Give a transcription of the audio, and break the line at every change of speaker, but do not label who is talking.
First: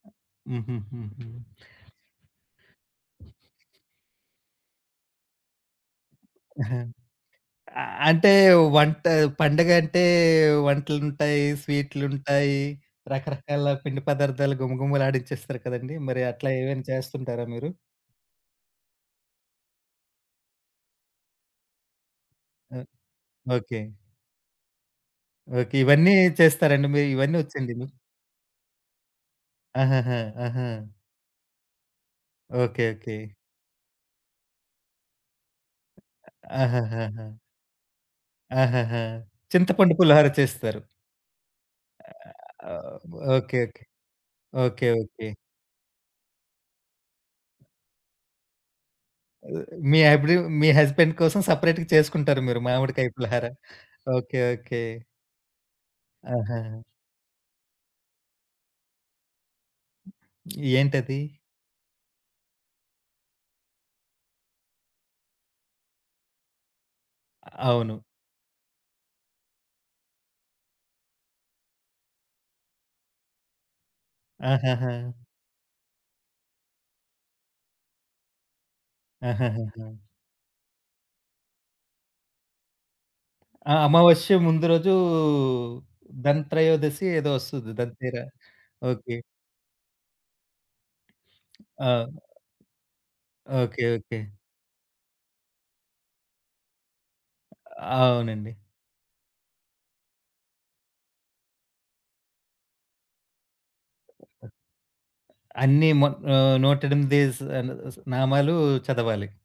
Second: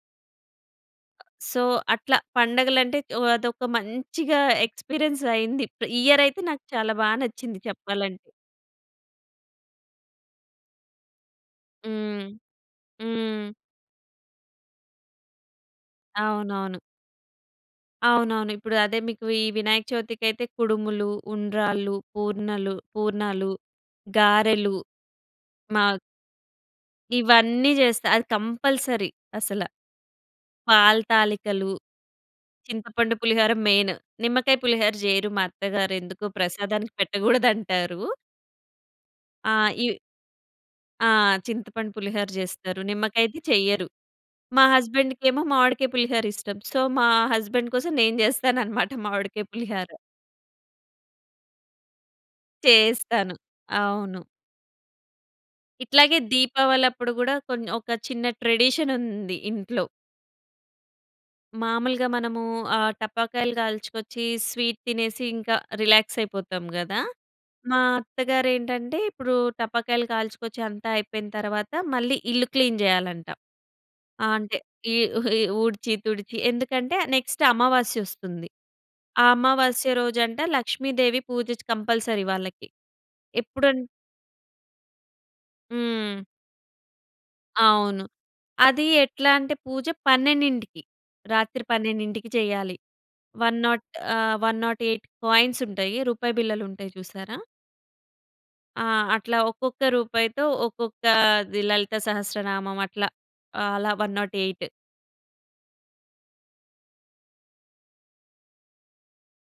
హుహు. హుహు.
సో, అట్లా పండగలంటే ఆహ్, అదొక మంచిగా ఎక్స్‌పీరియన్స్ అయింది. ఈ ఇయర్ అయితే నాకు చాలా బా నచ్చింది
ఆహ్,
చెప్పాలంటే.
అంటే వంట పండగంటే వంటలుంటాయి,
హ్మ్.
స్వీట్లుంటాయి.
హ్మ్.
రకరకాల పిండి పదార్థాలు గుమగుమలాడించేస్తారు కదండీ! మరి అట్లా
అవునవును.
ఏమైనా చేస్తుంటారా మీరు?
అవునవును. ఇప్పుడు అదే మీకు ఈ వినాయక చవితికైతే కుడుములు, ఉండ్రాళ్ళు, పూర్ణలు,
ఓహ్!
పూర్ణాలు,
ఓకే.
గారెలు.
ఓకే.
మాక్
ఇవన్నీ చేస్తారండి. మీ ఇవన్నీ
ఇవన్నీ
వచ్చండి మీకు?
జేస్తా. అది కంపల్సరీ అసలా.
అహాహా! ఆహా!
పాలు, తాళికలు,
ఓకే.
చింతపండు
ఓకే.
పులిహోర మెయిన్. నిమ్మకాయ పులిహోర చెయ్యరు మా అత్తగారు. ఎందుకొ
అ
ప్రసాదానికి
అహాహాహా!
పెట్టగూడదంటారు.
అహాహా!
ఆ!
చింతపండు
ఈ
పులిహోర చేస్తారు.
ఆ! చింతపండు పులిహోర జేస్తారు.
ఆహ్,
నిమ్మకాయది
ఓకే. ఓకే.
చెయ్యరు. మా
ఓకే.
హస్బెండ్‌కి
ఓకే.
ఏమో మామిడికాయ పులిహోర ఇష్టం. సో, మా హస్బెండ్ కోసం నేను జేస్తానన్నమాట మామిడికాయ
ఆహ్,
పులిహోర.
మీ అబ్బిడియో మీ హస్బాండ్ కోసం సెపరేట్‌గా చేసుకుంటారు మీరు మామిడికాయ
చేస్తాను.
పులిహార.
అవును.
ఓకే. ఓకే.
ఇట్లాగే
ఆహా!
దీపావళి అప్పుడూ కూడా కొం ఒక చిన్న ట్రెడిషన్ ఉంది ఇంట్లో.
ఏంటది?
మామూలుగా మనము ఆహ్, టపాకాయలు కాల్చుకొచ్చి, స్వీట్ తినేసి ఇంకా రిలాక్స్ అయిపోతాం గదా! మా
అవును.
అత్తగారేంటంటే ఇప్పుడు టపాకాయలు కాల్చుకొచ్చి అంతా అయిపోయిన తరువాత మళ్ళీ ఇల్లు క్లీన్ జేయాలంట. ఆ! అంటే ఈ,
ఆహాహా!
ఈ ఊడ్చి, తుడిచి. ఎందుకంటే నెక్స్ట్ అమావాస్య ఒస్తుంది. ఆ
ఆహాహాహా!
అమావాస్య రోజంట లక్ష్మీదేవి పూజ కంపల్సరీ వాళ్ళకి.
ఆ!
ఎప్పుడం
అమావాస్య ముందు రోజు
హ్మ్.
ధన్ త్రయోదశి ఏదో ఒస్తది,
అవును.
దంతెర
అది
ఓకే.
ఎట్లా అంటే పూజ 12కి రాత్రి
ఆ!
12కి చేయాలి. One
okay.
Not
okay.
ఆహ్, 108 కాయిన్స్ ఉంటాయి. రూపాయి బిళ్ళలుంటాయి చూసారా!
అవునండి.
ఆ! అట్లా ఒక్కొక్క రూపాయితో ఒక్కొక్క లలితా సహస్రనామం. అట్లా, అలా 108.
అన్ని మత్ ఆహ్, 108 స్ అలు నామాలు చదవాలి.